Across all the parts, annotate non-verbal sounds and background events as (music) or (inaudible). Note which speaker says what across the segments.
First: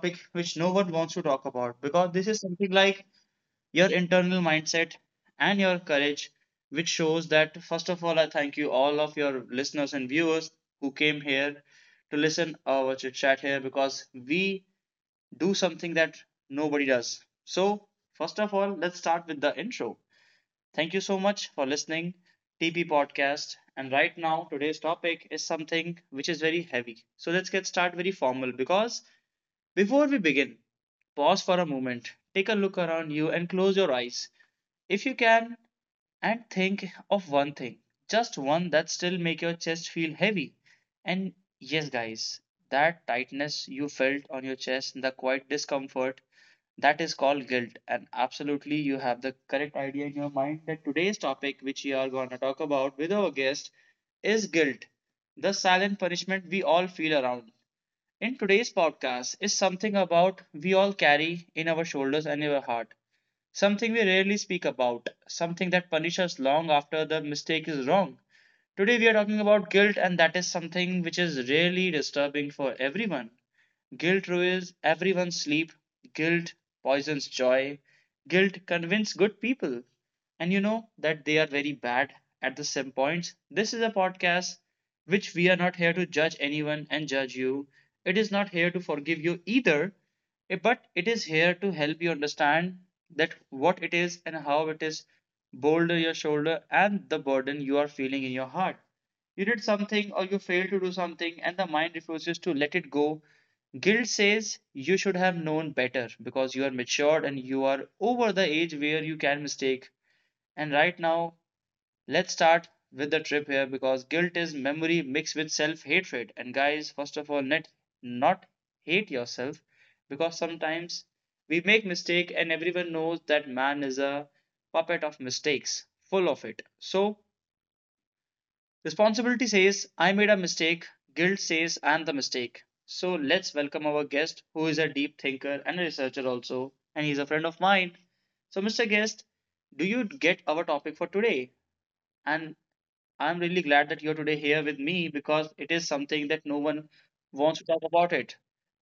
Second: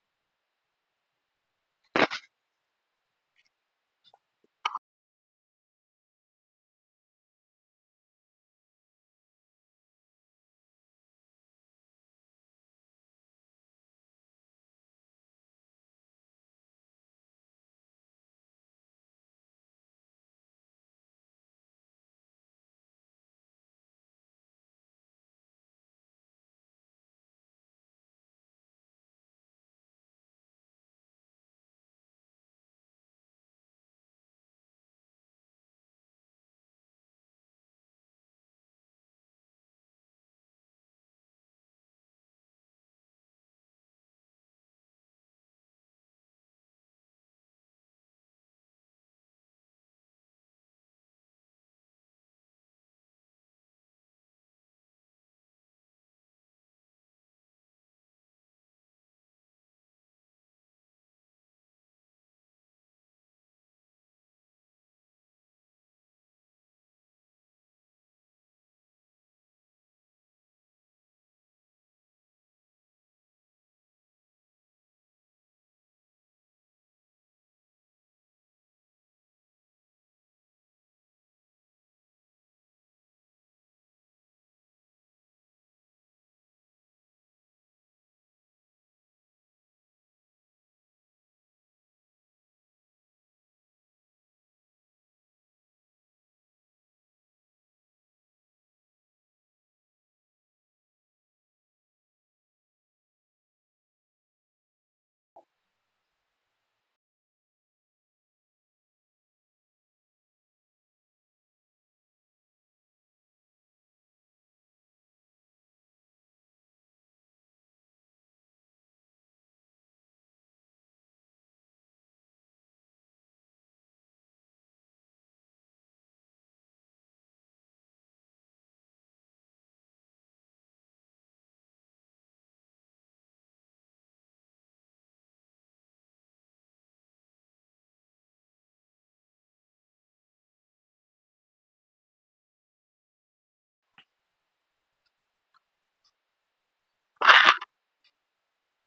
Speaker 1: topic which no one wants to talk about because this is something like your internal mindset and your courage, which shows that first of all, I thank you all of your listeners and viewers who came here to listen our chit chat here because we do something that nobody does. So, first of all, let's start with the intro. Thank you so much for listening TP podcast. And right now, today's topic is something which is very heavy. So let's get started very formal because before we begin, pause for a moment, take a look around you, and close your eyes if you can and think of one thing, just one that still make your chest feel heavy. And yes, guys, that tightness you felt on your chest, the quiet discomfort, that is called guilt. And absolutely, you have the correct idea in your mind that today's topic, which we are going to talk about with our guest, is guilt, the silent punishment we all feel around in today's podcast is something about we all carry in our shoulders and in our heart. Something we rarely speak about, something that punishes us long after the mistake is wrong. Today we are talking about guilt and that is something which is really disturbing for everyone. Guilt ruins everyone's sleep. Guilt poisons joy. Guilt convinces good people. And you know that they are very bad at the same points. This is a podcast which we are not here to judge anyone and judge you. It is not here to forgive you either, but it is here to help you understand that what it is and how it is Boulder your shoulder and the burden you are feeling in your heart. You did something or you failed to do something and the mind refuses to let it go. Guilt says you should have known better because you are matured and you are over the age where you can mistake. And right now, let's start with the trip here because guilt is memory mixed with self hatred. And guys, first of all, net not hate yourself because sometimes we make mistake and everyone knows that man is a puppet of mistakes, full of it. So responsibility says, I made a mistake. Guilt says, I'm the mistake. So let's welcome our guest, who is a deep thinker and a researcher also, and he's a friend of mine. So, Mr. Guest, do you get our topic for today? And I'm really glad that you're today here with me because it is something that no one wants to talk about it.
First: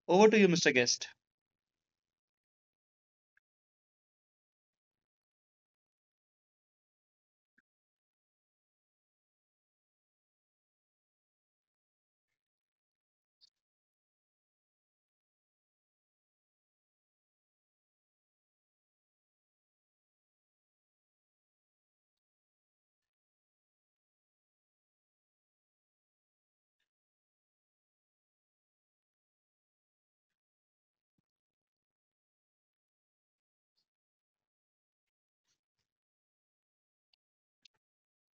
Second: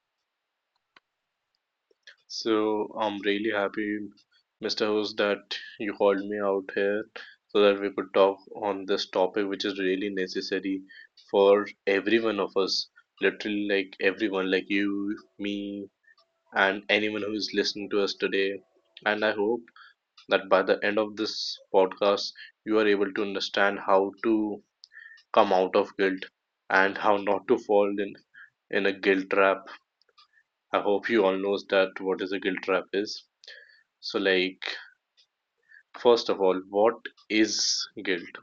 Speaker 1: Over to you, Mr. Guest.
Speaker 2: So I'm really happy, Mr. Host, that you called me out here so that we could talk on this topic, which is really necessary for every one of us, literally like everyone, like you, me, and anyone who is listening to us today. And I hope that by the end of this podcast, you are able to understand how to come out of guilt and how not to fall in a guilt trap. I hope you all knows that what is a guilt trap is. So like First of all, what is guilt?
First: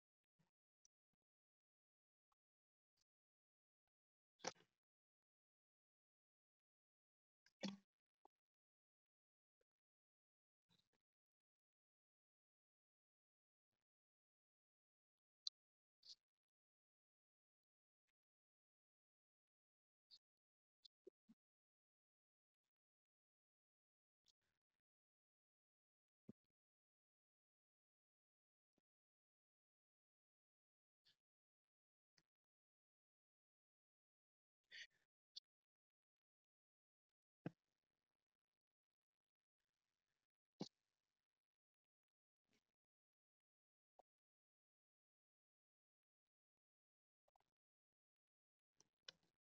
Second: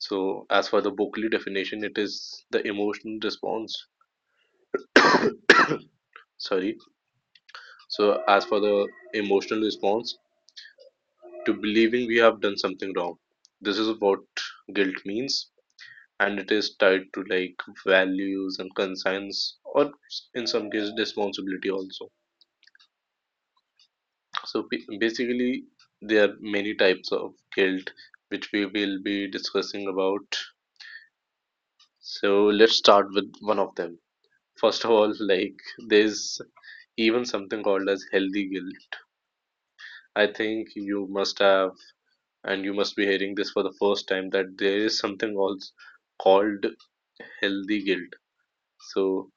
Speaker 2: So, as for the Buckley definition, it is the emotional response. Sorry. So, as for the emotional response to believing we have done something wrong, this is what guilt means, and it is tied to like values and conscience, or in some cases, responsibility also. So, basically, there are many types of guilt which we will be discussing about. So, let's start with one of them. First of all, like there's even something called as healthy guilt. I think you must have, and you must be hearing this for the first time, that there is something also called healthy guilt. So,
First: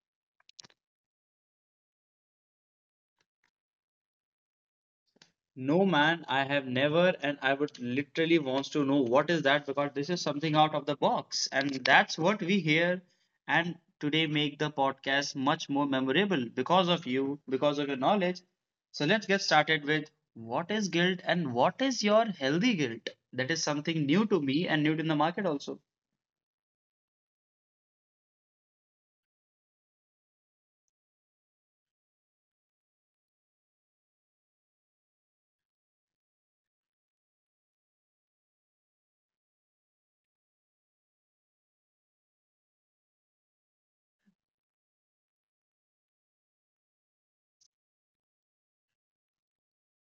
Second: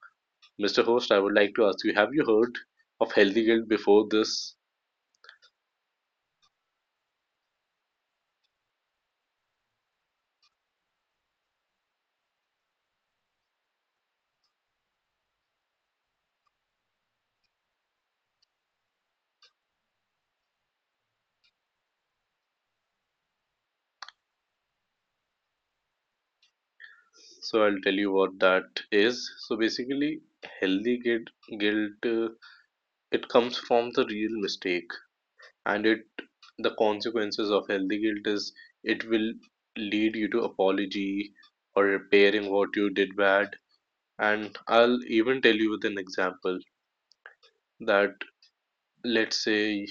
Speaker 2: Mr. Host, I would like to ask you, have you heard of healthy guilt before this?
Speaker 1: No man, I have never, and I would literally wants to know what is that because this is something out of the box, and that's what we hear. And today make the podcast much more memorable because of you, because of your knowledge. So let's get started with what is guilt and what is your healthy guilt? That is something new to me and new to the market also.
Speaker 2: So I'll tell you what that is. So basically, healthy guilt uh, it comes from the real mistake, and it the consequences of healthy guilt is it will lead you to apology or repairing what you did bad, and I'll even tell you with an example that, let's say,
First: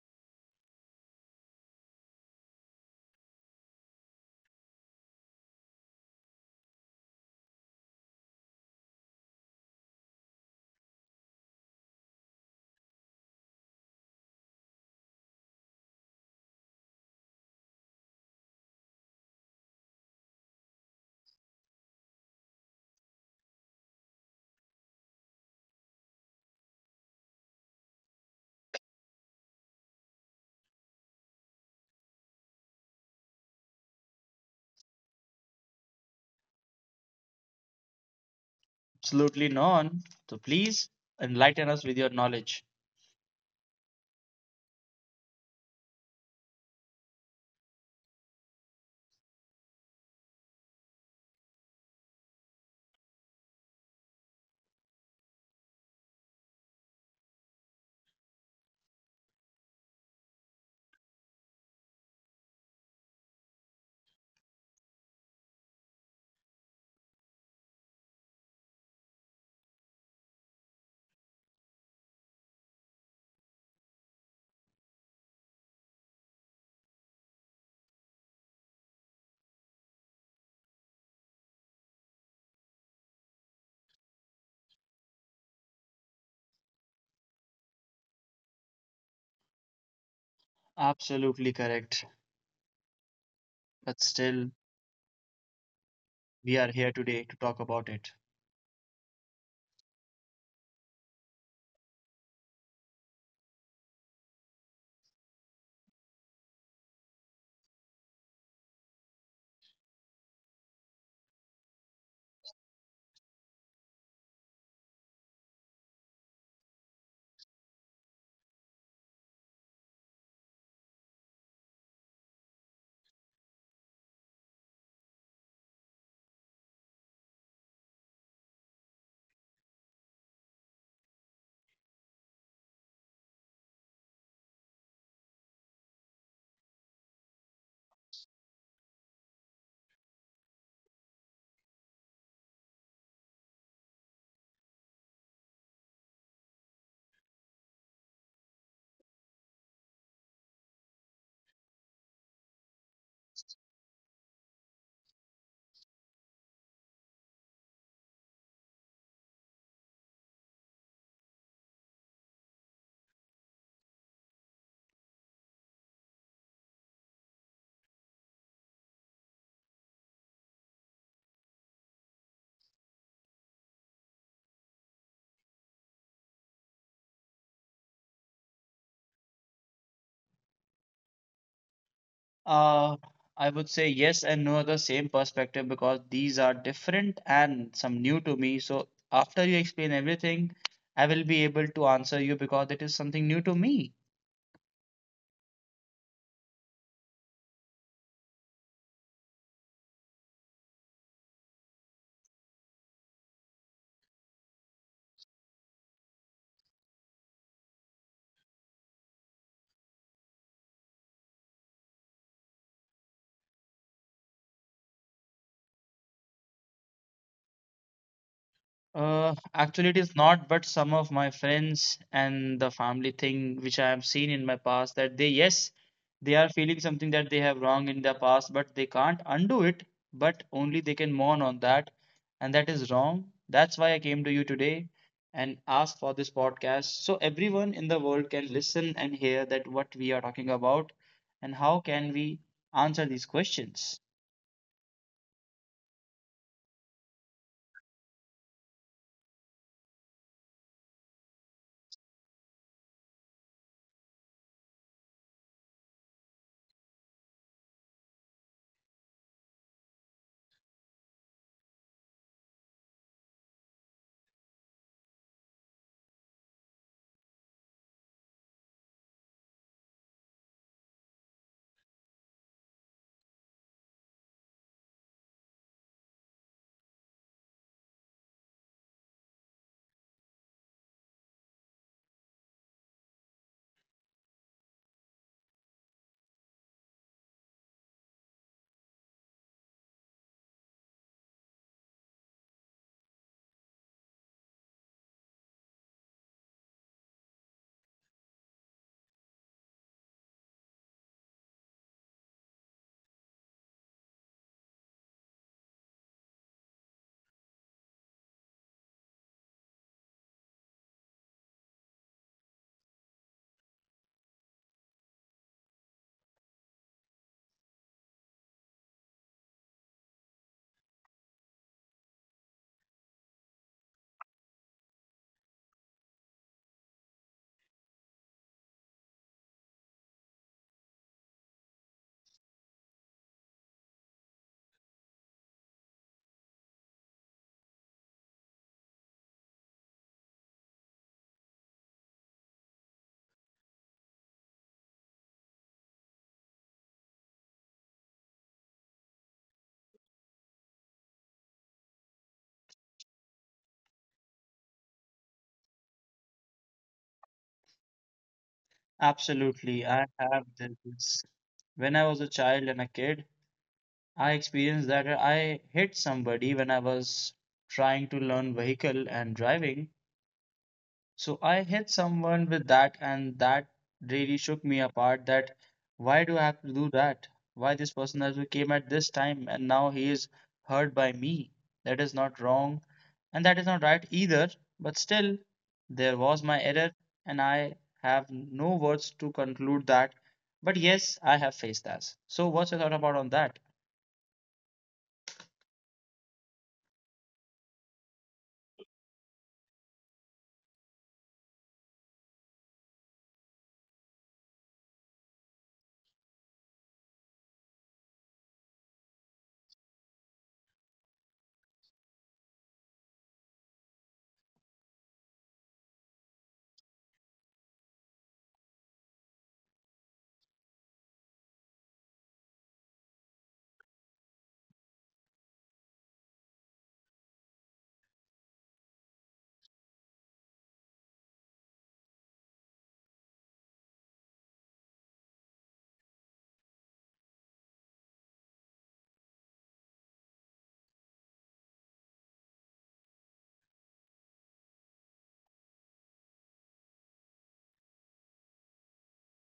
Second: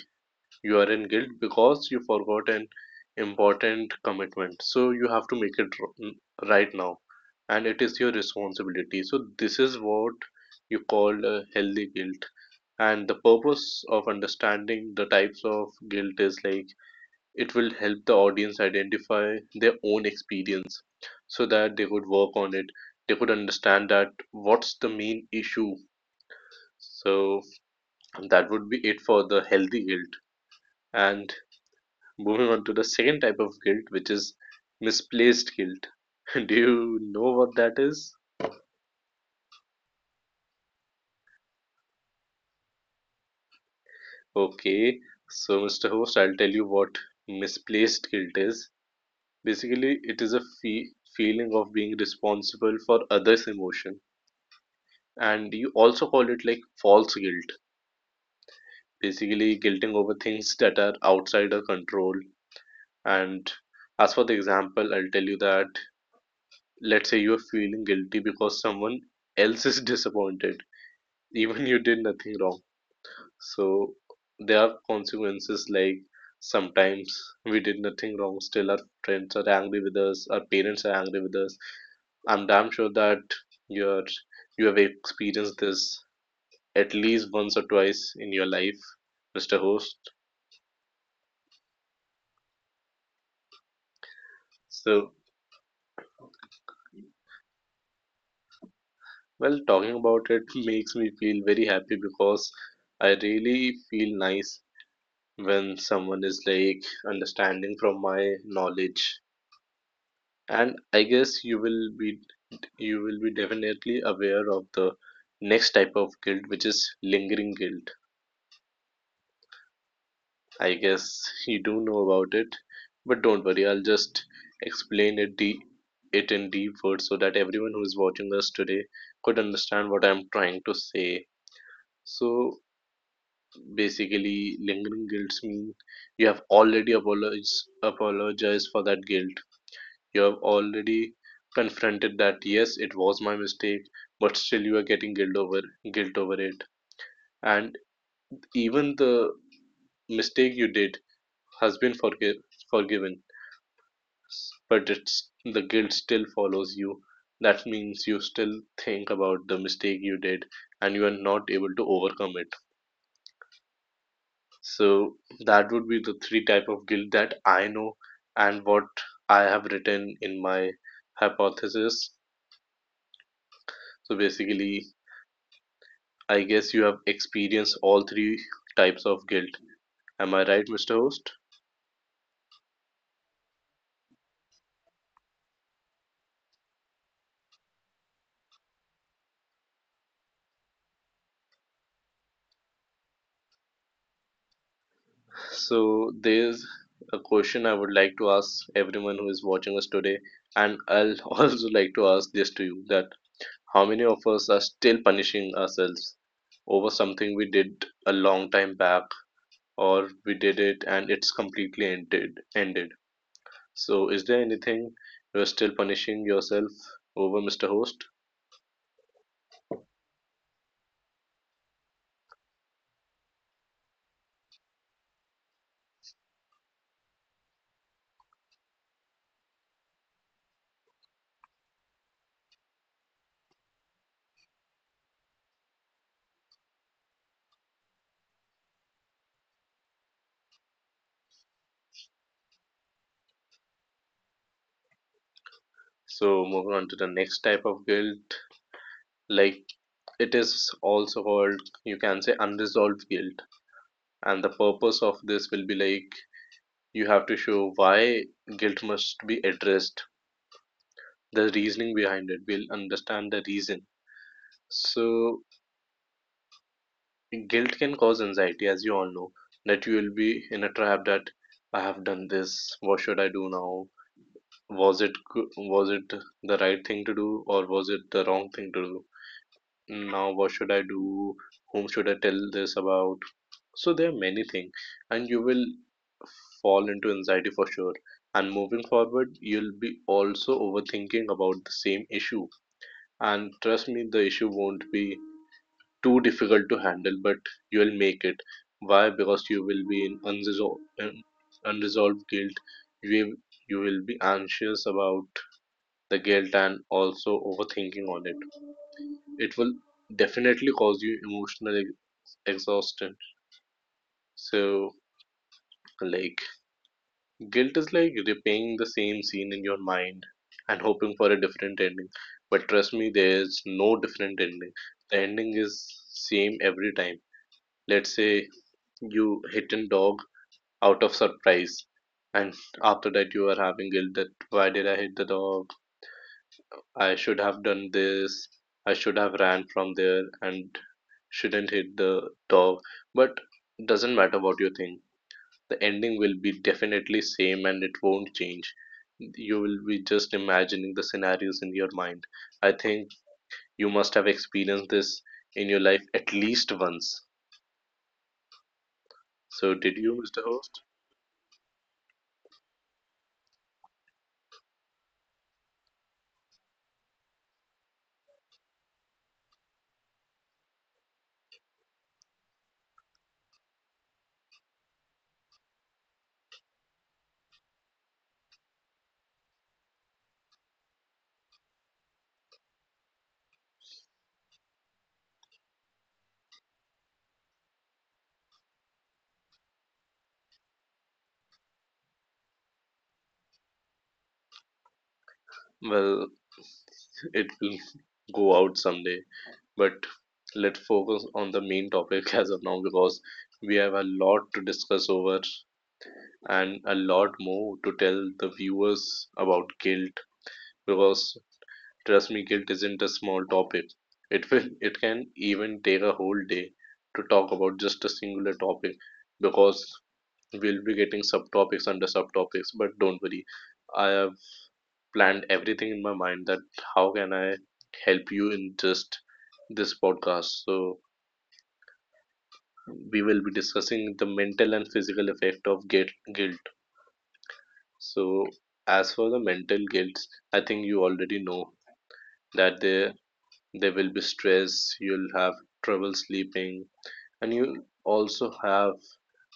Speaker 2: you are in guilt because you forgot an important commitment, so you have to make it right now, and it is your responsibility. So this is what you call a healthy guilt. And the purpose of understanding the types of guilt is like it will help the audience identify their own experience so that they could work on it. They could understand that what's the main issue. So that would be it for the healthy guilt. And moving on to the second type of guilt, which is misplaced guilt. (laughs) Do you know what that is?
Speaker 1: Absolutely none. So please enlighten us with your knowledge.
Speaker 2: Okay, so Mr. Host, I'll tell you what misplaced guilt is. Basically, it is a feeling of being responsible for others' emotion, and you also call it like false guilt, basically guilting over things that are outside our control. And as for the example, I'll tell you that, let's say you're feeling guilty because someone else is (laughs) disappointed, even you did nothing wrong. So there are consequences, like sometimes we did nothing wrong, still our friends are angry with us, our parents are angry with us. I'm damn sure that you're you have experienced this at least once or twice in your life, Mr. Host.
Speaker 1: Absolutely correct. But still,
Speaker 2: So,
Speaker 1: we are here today to talk about it.
Speaker 2: well, talking about it (laughs) makes me feel very happy because I really feel nice when someone is like understanding from my knowledge. And I guess you will be definitely aware of the next type of guilt, which is lingering guilt. I guess you do know about it, but don't worry, I'll just explain it in deep words so that everyone who is watching us today could understand what I'm trying to say. So basically, lingering guilt mean you have already apologized for that guilt. You have already confronted that yes, it was my mistake, but still you are getting guilt over it, and even the mistake you did has been forgiven, but it's the guilt still follows you. That means you still think about the mistake you did and you are not able to overcome it. So that would be the three type of guilt that I know and what I have written in my hypothesis. So basically, I guess you have experienced all three types of guilt. Am I right, Mr. Host?
Speaker 1: Uh, I would say yes and no, the same perspective because these are different and some new to me. So after you explain everything, I will be able to answer you because it is something new to me.
Speaker 2: So there's a question I would like to ask everyone who is watching us today, and I'll (laughs) also like to ask this to you that how many of us are still punishing ourselves over something we did a long time back or we did it and it's completely ended. So is there anything you're still punishing yourself over, Mr. Host?
Speaker 1: Actually, it is not, but some of my friends and the family thing, which I have seen in my past, that they, yes, they are feeling something that they have wrong in the past, but they can't undo it, but only they can mourn on that. And that is wrong. That's why I came to you today and asked for this podcast. So everyone in the world can listen and hear that what we are talking about and how can we answer these questions.
Speaker 2: So moving on to the next type of guilt, like it is also called, you can say, unresolved guilt. And the purpose of this will be like you have to show why guilt must be addressed, the reasoning behind it. We'll understand the reason. So guilt can cause anxiety, as you all know, that you will be in a trap that I have done this. What should I do now? Was it the right thing to do or was it the wrong thing to do? Now what should I do? Whom should I tell this about? So there are many things, and you will fall into anxiety for sure. And moving forward, you'll be also overthinking about the same issue. And trust me, the issue won't be too difficult to handle, but you'll make it. Why? Because you will be in unresolved guilt. You will, you will be anxious about the guilt and also overthinking on it. It will definitely cause you emotional exhaustion. So, like, guilt is like replaying the same scene in your mind and hoping for a different ending. But trust me, there's no different ending. The ending is same every time. Let's say you hit a dog out of surprise. And after that, you are having guilt that why did I hit the dog? I should have done this. I should have ran from there and shouldn't hit the dog. But doesn't matter what you think. The ending will be definitely same and it won't change. You will be just imagining the scenarios in your mind. I think you must have experienced this in your life at least once. So
Speaker 1: Absolutely.
Speaker 2: did
Speaker 1: I
Speaker 2: you, Mr.
Speaker 1: have
Speaker 2: Host?
Speaker 1: this when I was a child and a kid. I experienced that I hit somebody when I was trying to learn vehicle and driving. So I hit someone with that, and that really shook me apart. That why do I have to do that? Why this person has to came at this time and now he is hurt by me? That is not wrong, and that is not right either. But still, there was my error, and I have no words to conclude that. But yes, I have faced that. So what's your thought about on that?
Speaker 2: Well, it will (laughs) go out someday, but let's focus on the main topic as of now, because we have a lot to discuss over and a lot more to tell the viewers about guilt, because trust me, guilt isn't a small topic. It can even take a whole day to talk about just a singular topic, because we'll be getting subtopics under subtopics. But don't worry, I have planned everything in my mind that how can I help you in just this podcast. So we will be discussing the mental and physical effect of guilt. So, as for the mental guilt, I think you already know that there will be stress. You'll have trouble sleeping, and you also have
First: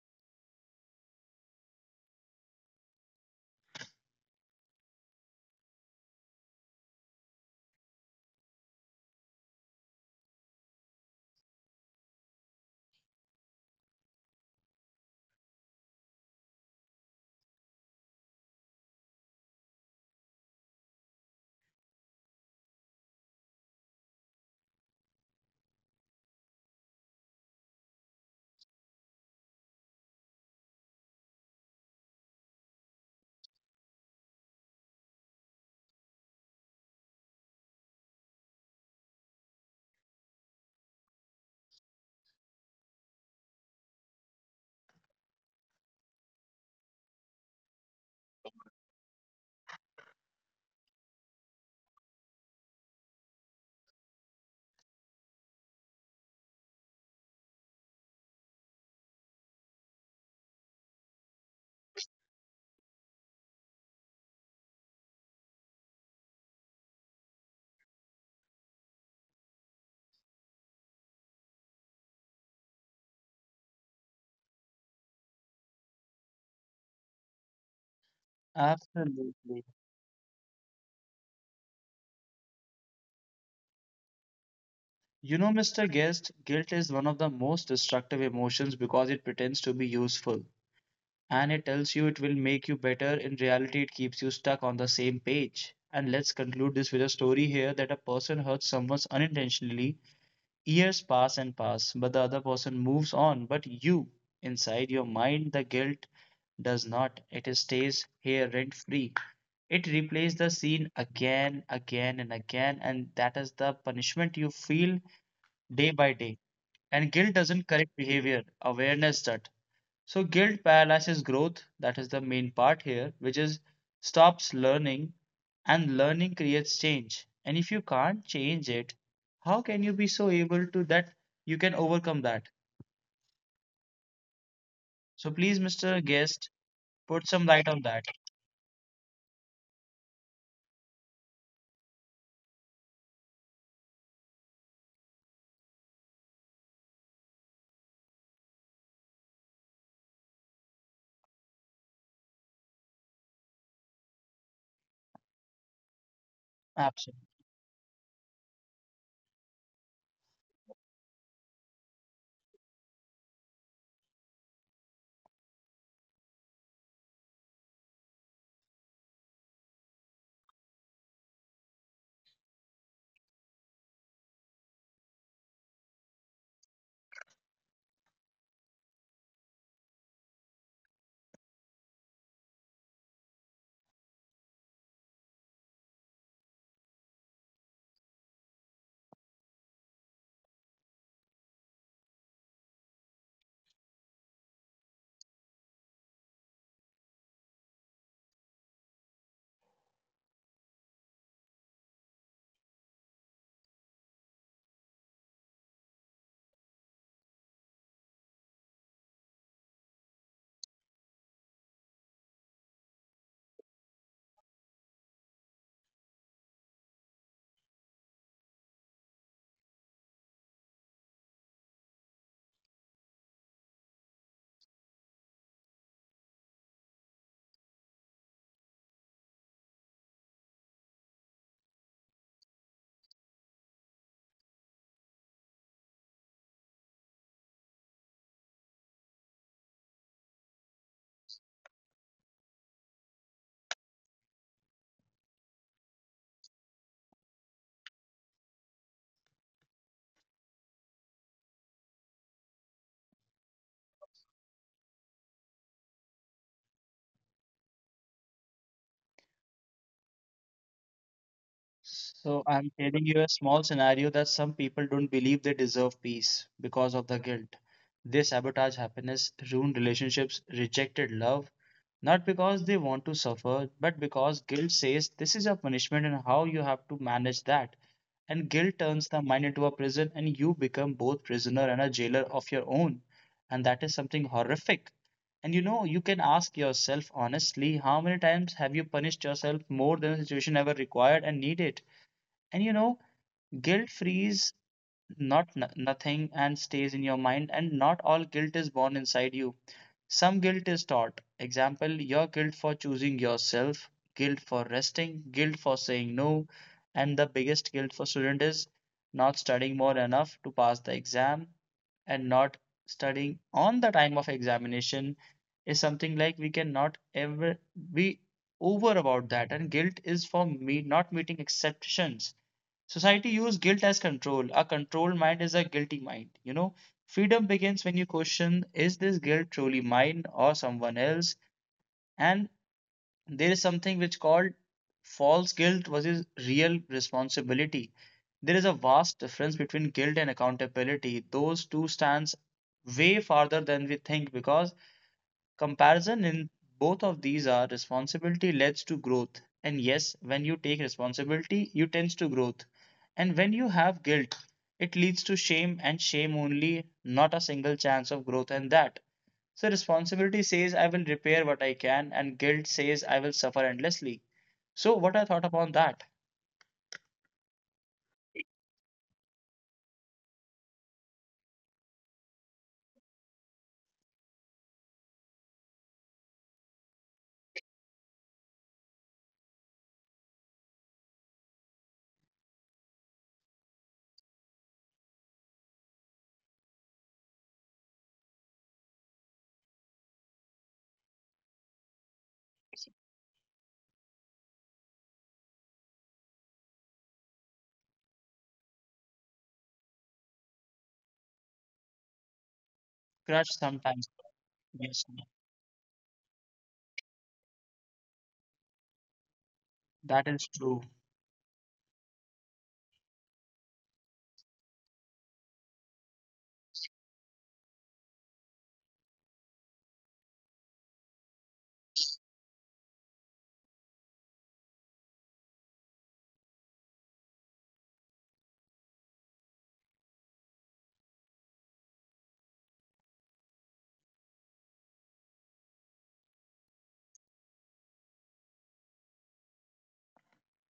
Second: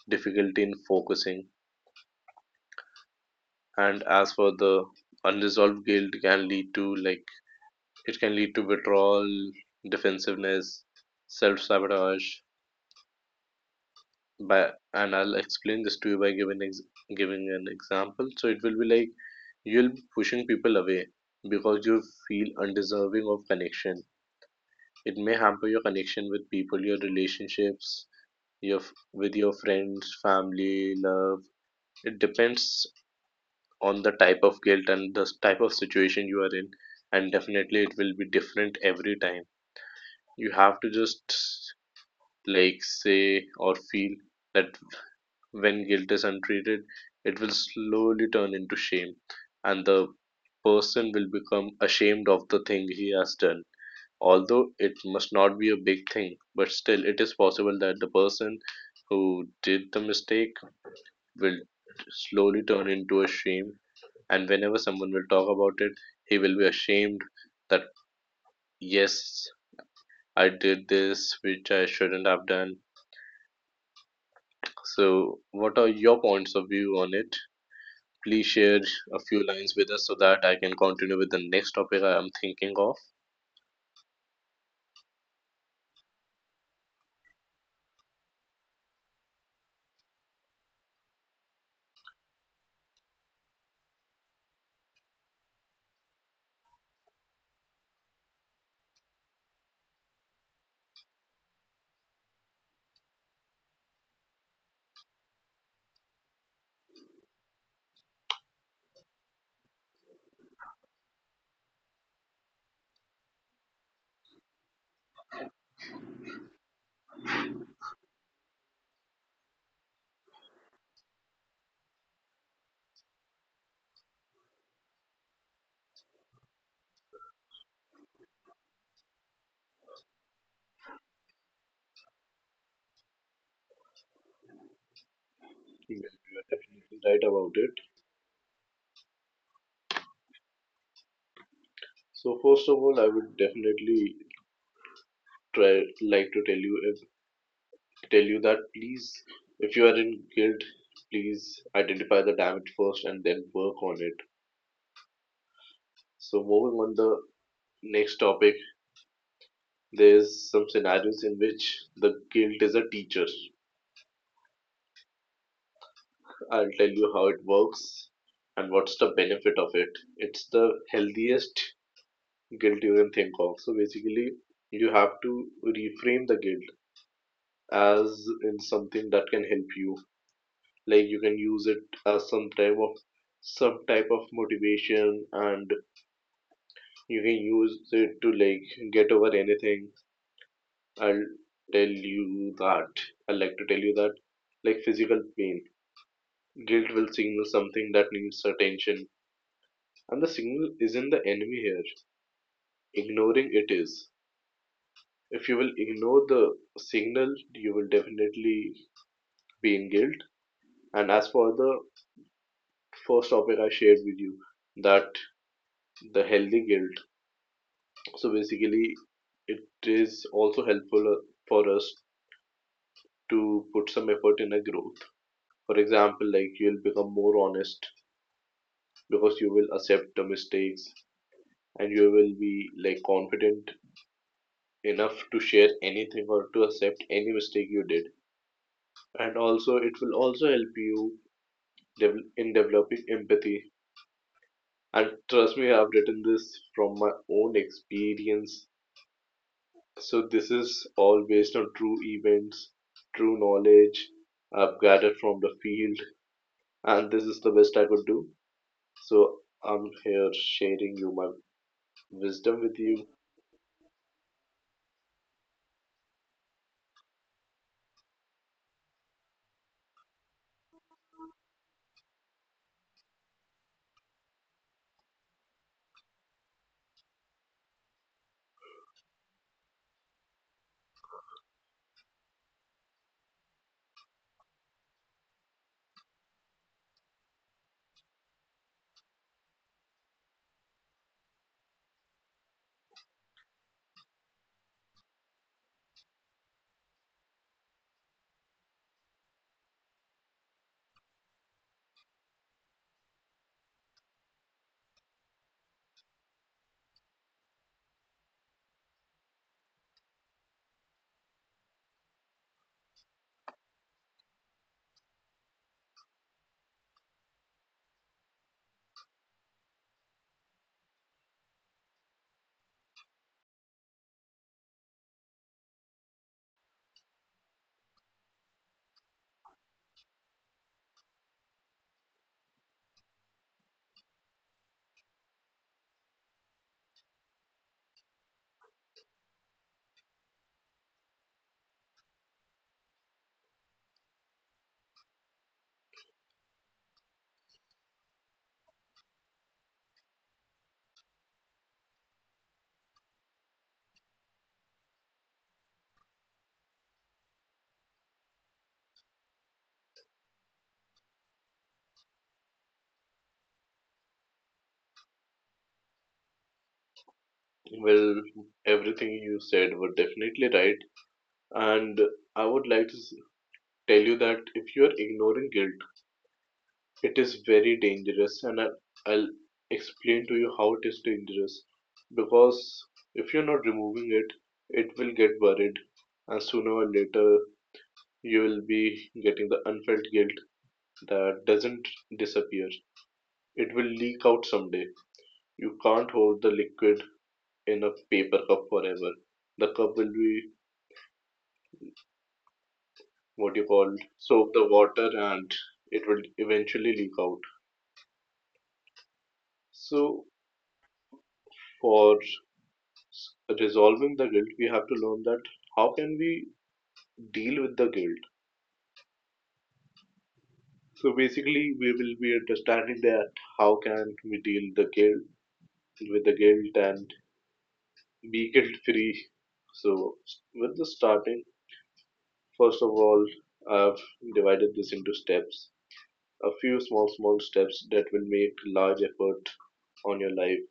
Speaker 2: difficulty in focusing. And as for the unresolved guilt, can lead to like it can lead to withdrawal, defensiveness, self sabotage, but and I'll explain this to you by giving giving an example. So it will be like you'll be pushing people away because you feel undeserving of connection. It may hamper your connection with people, your relationships, your with your friends, family, love. It depends on the type of guilt and the type of situation you are in, and definitely it will be different every time. You have to just like say or feel that when guilt is untreated, it will slowly turn into shame, and the person will become ashamed of the thing he has done. Although it must not be a big thing, but still, it is possible that the person who did the mistake will slowly turn into a shame. And whenever someone will talk about it, he will be ashamed that, yes, I did this, which I shouldn't have done. So, what are your points of view on it? Please share a few
Speaker 1: Absolutely.
Speaker 2: lines with us so that I can continue with the next topic I am thinking of?
Speaker 1: You know, Mr. Guest, guilt is one of the most destructive emotions because it pretends to be useful and it tells you it will make you better. In reality, it keeps you stuck on the same page. And let's conclude this with a story here that a person hurts someone unintentionally. Years pass and pass, but the other person moves on. But you, inside your mind, the guilt does not. It stays here rent free. It replays the scene again, again, and again, and that is the punishment you feel day by day. And guilt doesn't correct behavior, awareness that. So guilt paralyzes growth, that is the main part here, which is stops learning and learning creates change. And if you can't change it, how can you be so able to that you can overcome that? So please,
Speaker 2: You
Speaker 1: Mr.
Speaker 2: are
Speaker 1: Guest,
Speaker 2: definitely right
Speaker 1: put some
Speaker 2: about
Speaker 1: light
Speaker 2: it.
Speaker 1: on that.
Speaker 2: So first of all, I would definitely try like to tell you if, tell you that please, if you are in guilt, please identify the damage first and then work on it. So moving on the
Speaker 1: Absolutely.
Speaker 2: next topic, there's some scenarios in which the guilt is a teacher. I'll tell you how it works and what's the benefit of it. It's the healthiest guilt you can think of. So basically, you have to reframe the guilt as in something that can help you. Like you can use it as some type of motivation, and you can use it to like get over anything. I'll tell you that. I like to tell you that, like physical pain, guilt will signal something that needs attention, and the signal isn't the enemy here. Ignoring it is, if you will ignore the signal you will definitely being guilt. And as for the first topic I shared with you, that the healthy guilt. So basically, it is also helpful for us to put some effort in a growth. For example, like you'll become more honest because you will accept the mistakes and you will be like confident enough to share anything or to accept any mistake you did. And also, it will also help you in developing empathy. And trust me, I've written this from my own experience. So this is all based on true events, true knowledge I've gathered from the field, and this is the best I could do. So I'm here sharing you my
Speaker 1: So
Speaker 2: wisdom
Speaker 1: I'm
Speaker 2: with
Speaker 1: telling
Speaker 2: you.
Speaker 1: you a small scenario that some people don't believe they deserve peace because of the guilt. They sabotage happiness, ruin relationships, rejected love, not because they want to suffer, but because guilt says this is a punishment and how you have to manage that. And guilt turns the mind into a prison and you become both prisoner and a jailer of your own. And that is something horrific. And you know, you can ask yourself honestly, how many times have you punished yourself more than the situation ever required and needed? And you know, guilt frees nothing and stays in your mind, and not all guilt is born inside you. Some guilt is taught. Example, your guilt for choosing yourself, guilt for resting, guilt for saying no, and the biggest guilt for student is not studying more enough to pass the exam and not studying on the time of examination is something like we cannot ever be over about that and guilt is for me not meeting exceptions. Society use guilt as control. A controlled mind is a guilty mind. You know, freedom begins when you question, is this guilt truly mine or someone else? And there is something which called false guilt versus real responsibility. There is a vast difference between guilt and accountability. Those two stands way farther than we think because comparison in both of these are responsibility leads to growth. And yes, when you take responsibility, you tends to growth. And when you have guilt, it leads to shame and shame only, not a single chance of growth and that. So responsibility says I will repair what I can and guilt says I will suffer endlessly. So what I thought upon that?
Speaker 2: Well, everything you said were definitely right, and I would like to tell you that if you're ignoring guilt, it is very dangerous, and I'll explain to you how it is dangerous. Because if you're not removing it, it will get buried, and sooner or later you will be getting the unfelt guilt that doesn't disappear. It will leak out someday. You can't hold the liquid in a paper cup forever. The cup will be
Speaker 1: Crush
Speaker 2: what you call
Speaker 1: sometimes.
Speaker 2: soak the
Speaker 1: Yes,
Speaker 2: water, and it will eventually leak out. So
Speaker 1: that is true.
Speaker 2: for resolving the guilt, we have to learn that how can we deal with the guilt. So basically, we will be understanding that how can we deal the guilt with the guilt and be guilt free. So with the starting, first of all, I've divided this into steps, a few small small steps that will make large effort on your life.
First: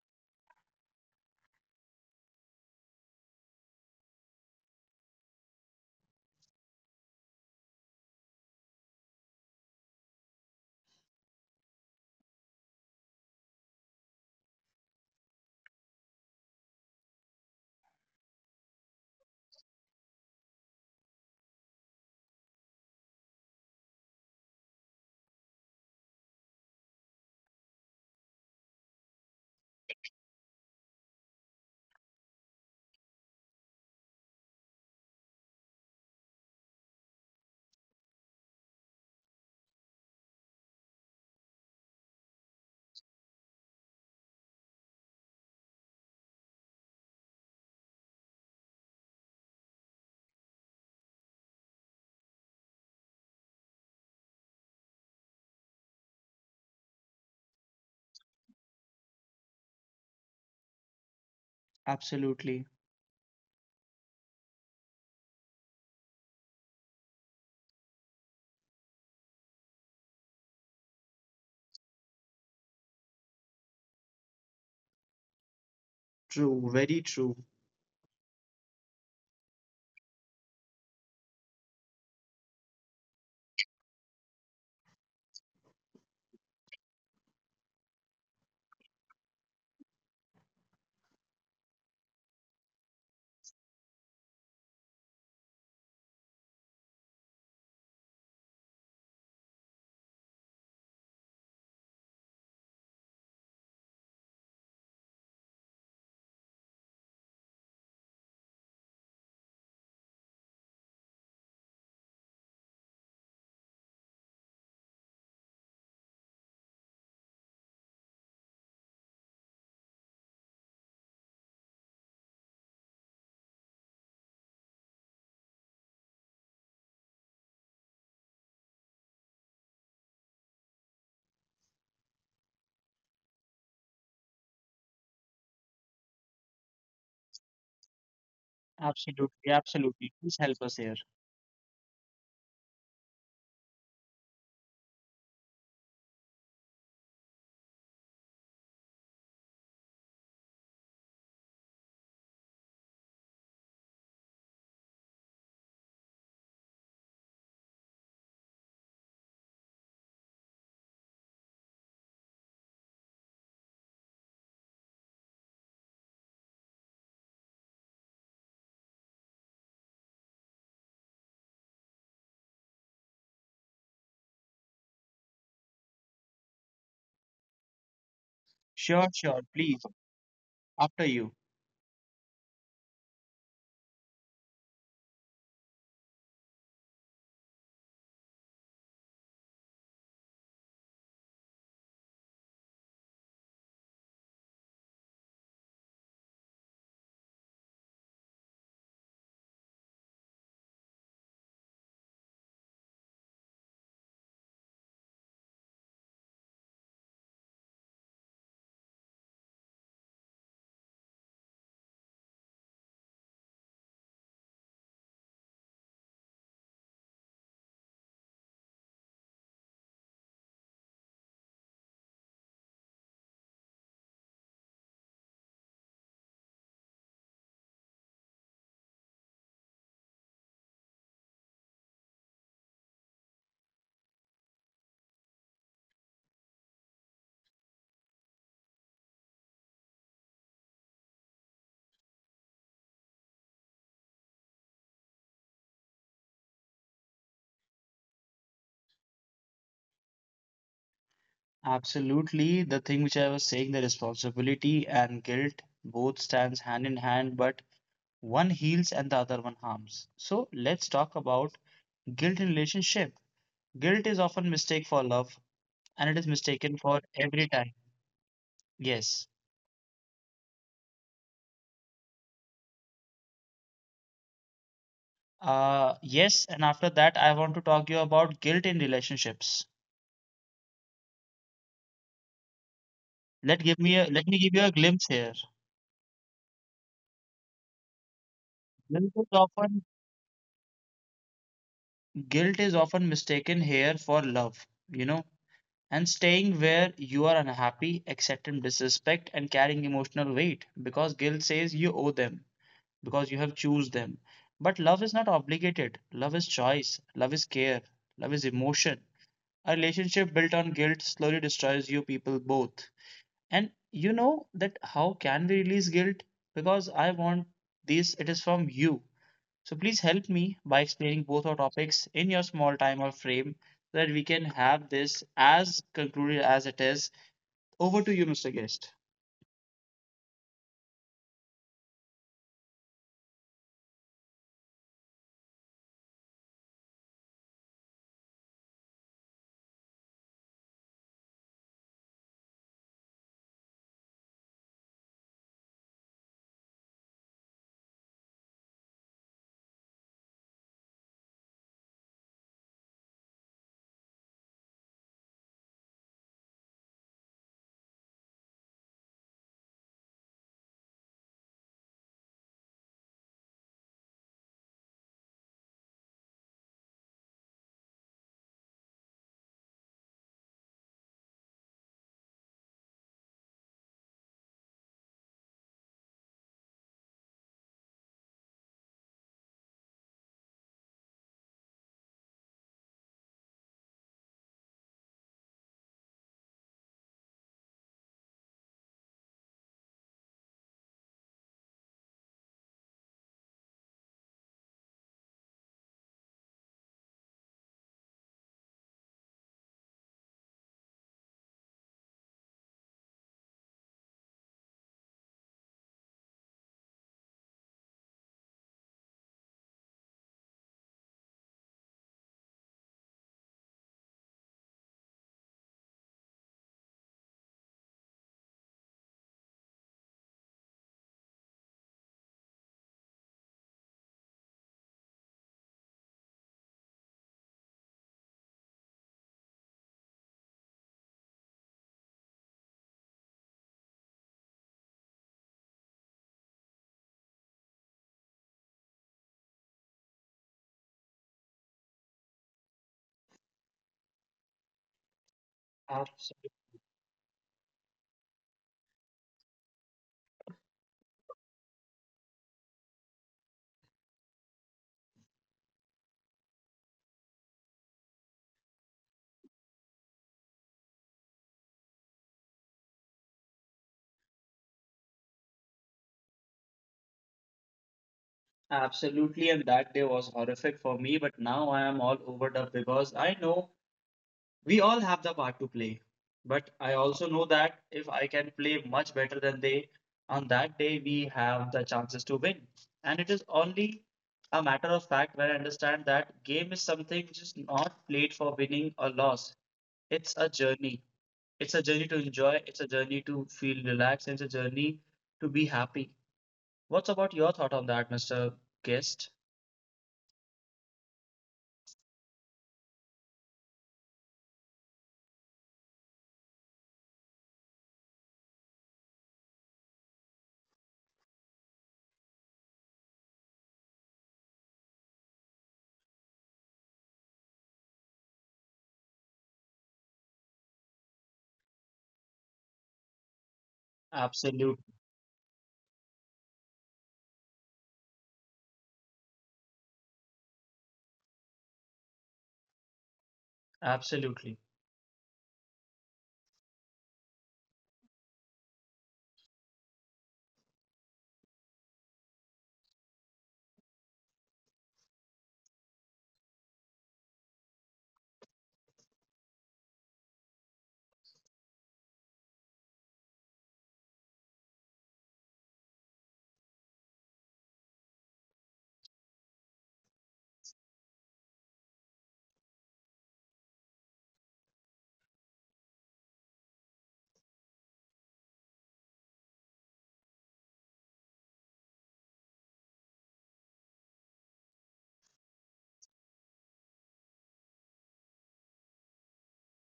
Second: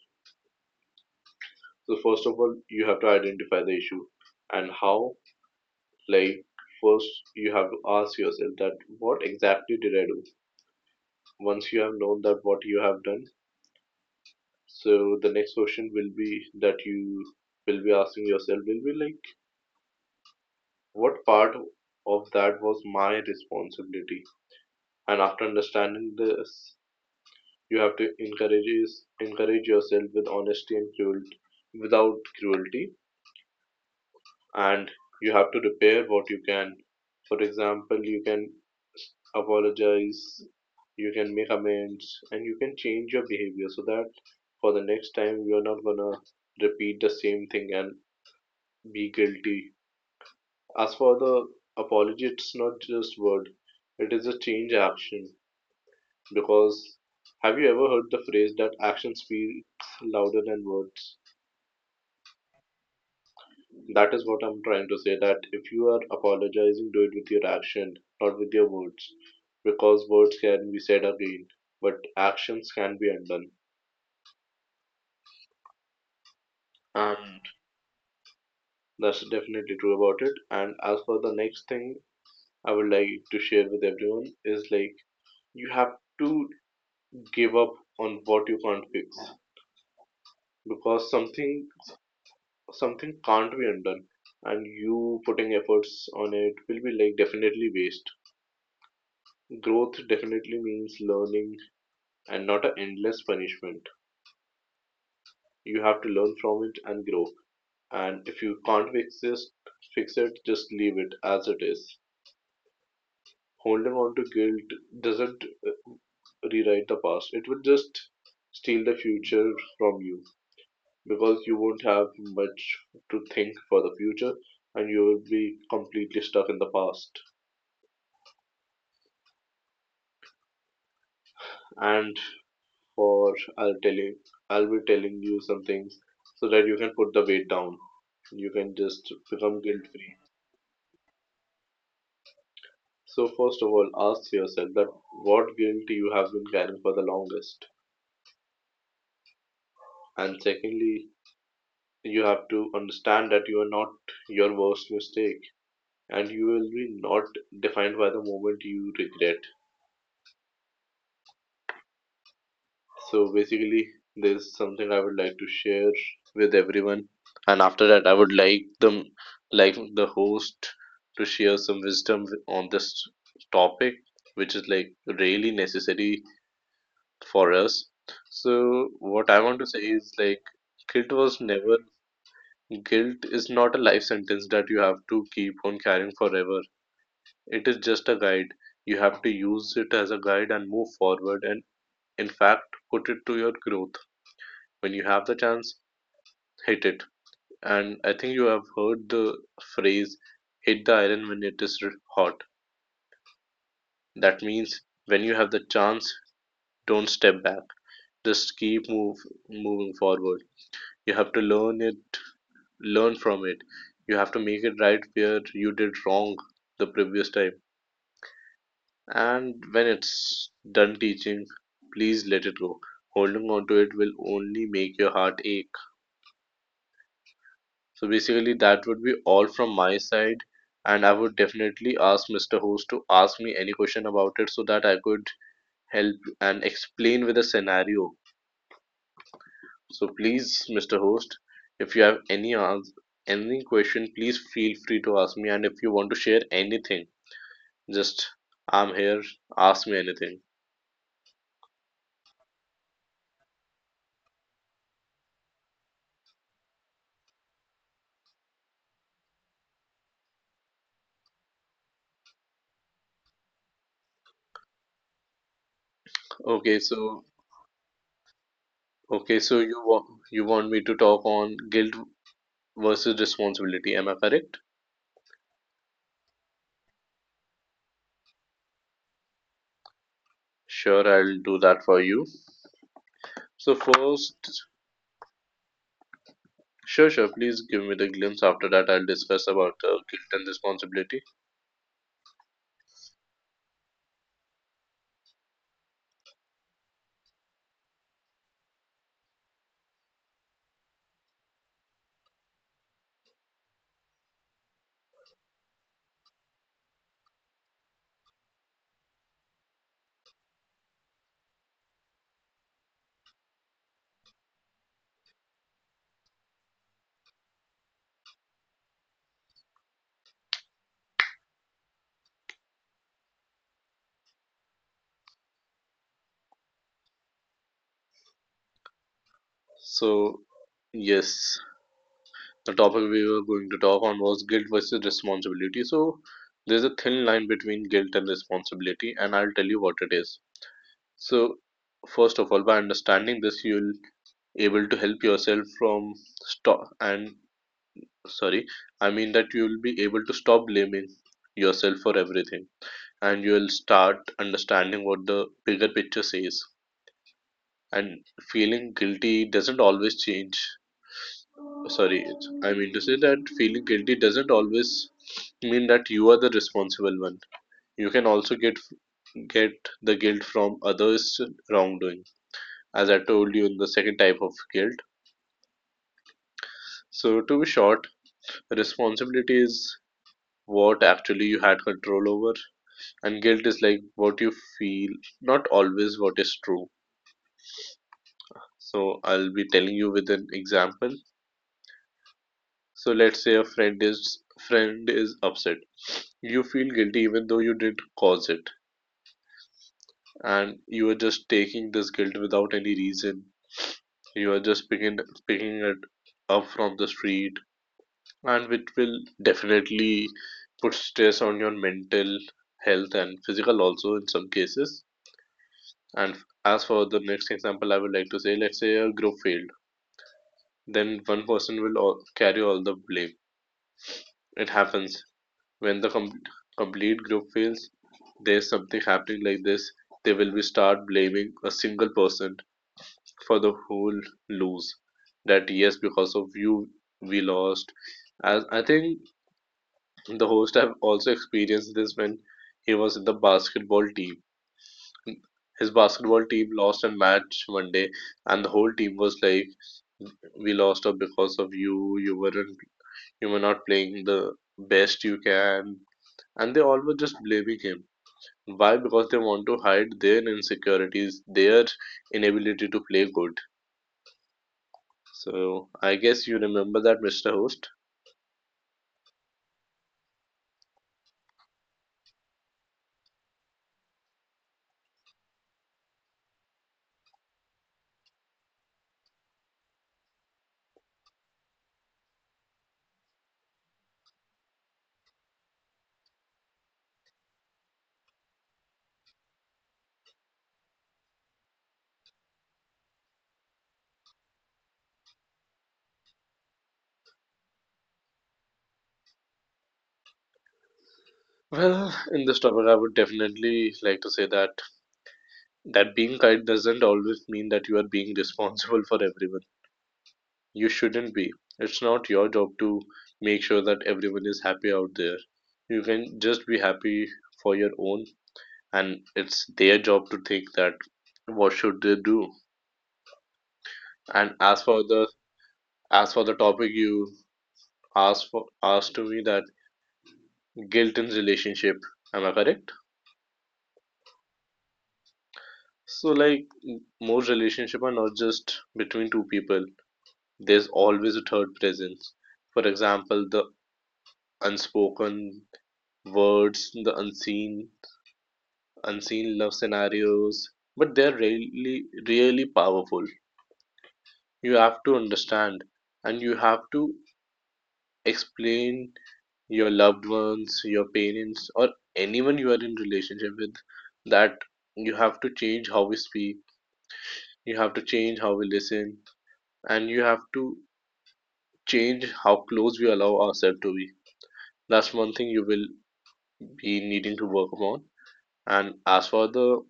Speaker 2: So first of all, you have to identify the issue and how. Like first, you have to ask yourself that what exactly did I do? Once you have known that what you have done, so the next question will be that you will be asking yourself will be like what part of that was my responsibility, and after understanding this you have to encourage yourself with honesty and cruelty, without cruelty, and you have to repair what you can. For example, you can apologize, you can make amends, and you can change your behavior so that for the next time you're not gonna repeat the same thing and be guilty. As for the apology, it's not just word, it is a change action because have you ever heard the phrase that action speaks louder than words?
Speaker 1: Absolutely.
Speaker 2: That is what I'm trying to say that if you are apologizing, do it with your action, not with your words, because words can be said again, but actions can be undone.
Speaker 1: True. Very true.
Speaker 2: And that's definitely true about it. And as for the next thing I would like to share with everyone is like you have to give up on what you can't fix because something can't be undone and you putting efforts on it will be like definitely waste. Growth definitely means learning and not an endless punishment. You have to learn from it and grow. And if you can't fix this, fix it, just leave it as it is. Holding on to guilt doesn't rewrite the past, it will just steal the future from you because you won't have much to think for the future and you will be completely stuck in the past. And for I'll tell you, I'll be telling you some things so that you can put the weight down. You can just
Speaker 1: Absolutely.
Speaker 2: become guilt
Speaker 1: Absolutely.
Speaker 2: free.
Speaker 1: Please help us here.
Speaker 2: So, first of all, ask yourself that what guilt you have been carrying for the longest. And secondly, you have to understand that you are not your worst mistake and you will be not defined by the moment you regret. So basically, there's something I would like to share with everyone, and after that I would like them, like the host, to share some wisdom on this topic, which is like really necessary for us. So
Speaker 1: Sure,
Speaker 2: what
Speaker 1: sure.
Speaker 2: I want to
Speaker 1: Please.
Speaker 2: say is like
Speaker 1: After
Speaker 2: guilt
Speaker 1: you.
Speaker 2: was never guilt is not a life sentence that you have to keep on carrying forever. It is just a guide. You have to use it as a guide and move forward and in fact put it to your growth. When you have the chance, hit it. And I think you have heard the phrase, hit the iron when it is hot. That means when you have the chance, don't step back. Just keep move moving forward. You have to learn it, learn from it. You have to make it right where you did wrong the previous time. And when it's done teaching, please let it go. Holding on to it will only make your heart ache. So basically, that would be all from my side. And I would definitely ask Mr. Host to ask me any question about it so that I could help and explain with a scenario. So please, Mr. Host, if you have any any question, please feel free to ask me. And if you want to share anything, just I'm here. Ask me anything.
Speaker 1: Absolutely. The thing which I was saying, the responsibility and guilt both stands hand in hand, but one heals and the other one harms. So let's talk about guilt in relationship. Guilt is often mistaken for love, and it is mistaken
Speaker 2: Okay,
Speaker 1: for
Speaker 2: so
Speaker 1: every time. Yes.
Speaker 2: Okay, so you want me to talk on guilt versus responsibility, am I correct?
Speaker 1: Yes, and after that, I want to talk you about guilt in relationships.
Speaker 2: Sure, I'll do that for you. So
Speaker 1: Let
Speaker 2: first,
Speaker 1: me give you a glimpse here.
Speaker 2: sure, sure, please give me the glimpse. After that, I'll
Speaker 1: Guilt is
Speaker 2: discuss about
Speaker 1: often
Speaker 2: guilt and responsibility.
Speaker 1: Guilt is often mistaken here for love. You know, and staying where you are unhappy, accepting disrespect, and carrying emotional weight because guilt says you owe them because you have choose them. But love is not obligated. Love is choice. Love is care. Love is emotion. A relationship built on guilt slowly destroys you people both. And you know that how can we release guilt? Because I want this. It is from you. So please help me by explaining both our topics in your small time or frame so that we can have this as concluded as it is over to you, Mr. Guest.
Speaker 2: So, yes, the topic we were going to talk on was guilt versus responsibility. So, there's a thin line between guilt and responsibility, and I'll tell you what it is. So, first of all, by understanding this, you'll able to help yourself from stop and sorry, I mean that you will be able to stop blaming yourself for everything, and you'll start understanding what the bigger picture says. And feeling guilty doesn't always change, sorry I mean to say that feeling guilty doesn't always mean that you are the responsible one. You can also get the guilt from others wrongdoing, as I told you in the second type of guilt. So to be short, responsibility is what actually you had control over, and guilt is like what you feel, not always what is true. So I'll be telling you with an example. So let's say a friend is upset, you feel guilty even though you didn't cause it, and you are just taking this guilt without any reason. You are just picking it up from the street, and which will definitely put stress on your mental health and physical also in some cases. And as for the next example, I would like to say, let's say a group failed, then one person will all, carry all the blame. It happens when the complete group fails. There's something happening like this. They will be start blaming a single person for the whole lose. That yes, because of you, we lost. As I think the host have also experienced this when he was in the basketball team. His
Speaker 1: Abs-
Speaker 2: basketball team lost a match one day, and the whole team was like we lost out because of you, you weren't you were not playing the best you can, and they all were just blaming him. Why? Because they want to hide their insecurities, their inability to play good. So I guess you remember that, Mr. Host.
Speaker 1: Absolutely, and that day was horrific for me, but now I am all over up because I know we all have the part to play. But I also know that if I can play much better than they, on that day we have the chances to win. And it is only a matter of fact where I understand that game is something just not played for winning or loss. It's a journey. It's a journey to enjoy, it's a journey to feel relaxed, and it's a journey to be happy. What's about your thought on that, Mr. Guest?
Speaker 2: Well, in this topic I would definitely like to say that being kind doesn't always mean that you are being responsible for everyone. You shouldn't be. It's not your job to make sure that everyone is happy out there. You can just be happy for your own, and it's their job to think that what should they do. And
Speaker 1: Absolute,
Speaker 2: as for the topic you asked to me that guilt in relationship, am I correct?
Speaker 1: absolutely.
Speaker 2: So like most relationship are not just between two people. There's always a third presence. For example, the unspoken words, the unseen love scenarios, but they're really, really powerful. You have to understand and you have to explain your loved ones, your parents, or anyone you are in relationship with that you have to change how we speak, you have to change how we listen, and you have to change how close we allow ourselves to be. That's one thing you will be needing to work upon. And as for the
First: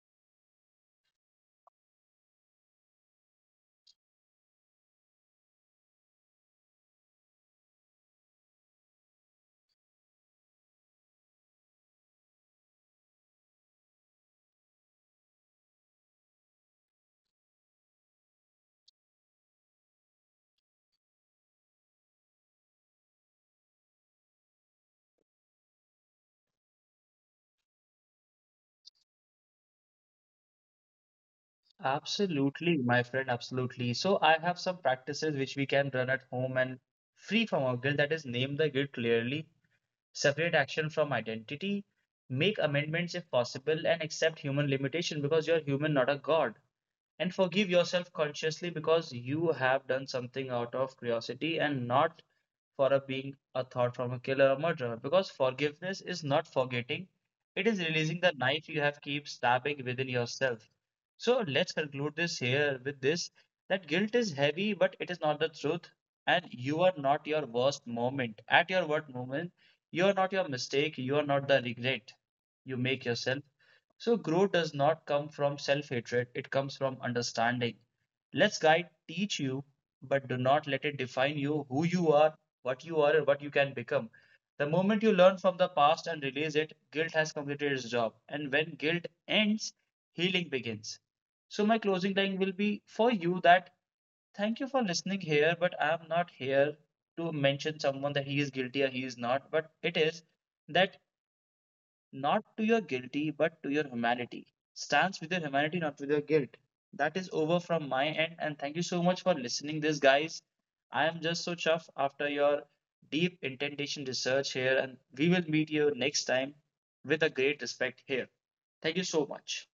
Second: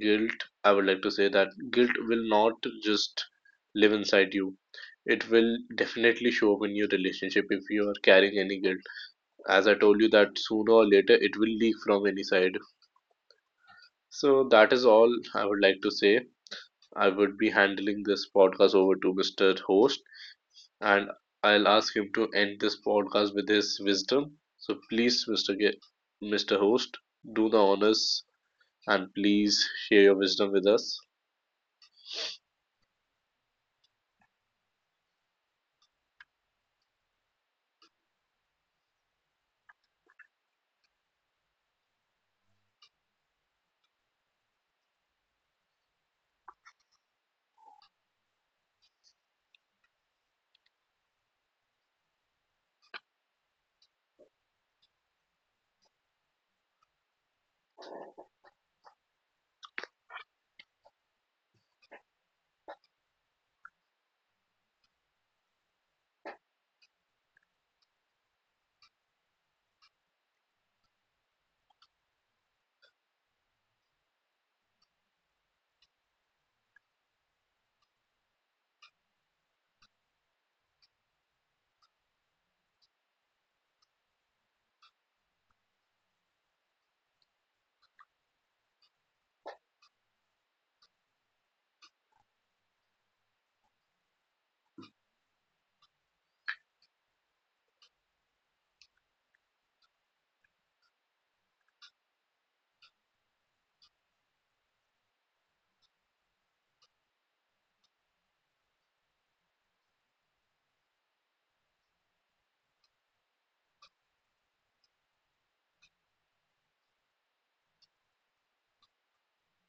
Speaker 2: guilt, I would like to say that guilt will not just live inside you. It will definitely show up in your relationship if you are carrying any guilt. As I told you that sooner or later it will leak from any side. So that is all I would like to say. I would be handling this podcast over to Mr. Host, and I'll ask him to end this podcast with his wisdom. So please, Mr. Host, do the honors and please share your wisdom with us.
Speaker 1: Absolutely, my friend, absolutely. So I have some practices which we can run at home and free from our guilt, that is, name the guilt clearly, separate action from identity, make amendments if possible, and accept human limitation because you're human, not a god. And forgive yourself consciously because you have done something out of curiosity and not for a being a thought from a killer or murderer because forgiveness is not forgetting, it is releasing the knife you have keep stabbing within yourself. So let's conclude this here with this that guilt is heavy but it is not the truth, and you are not your worst moment at your worst moment. You are not your mistake, you are not the regret you make yourself. So growth does not come from self-hatred, it comes from understanding. Let's guide teach you, but do not let it define you who you are, what you are and what you can become. The moment you learn from the past and release it, guilt has completed its job. And when guilt ends, healing begins. So, my closing line will be for you that thank you for listening here, but I am not here to mention someone that he is guilty or he is not, but it is that not to your guilty but to your humanity. Stands with your humanity, not with your guilt. That is over from my end, and thank you so much for listening this, guys. I am just so chuffed after your deep intention research here, and we will meet you next time with a great respect here. Thank you so much.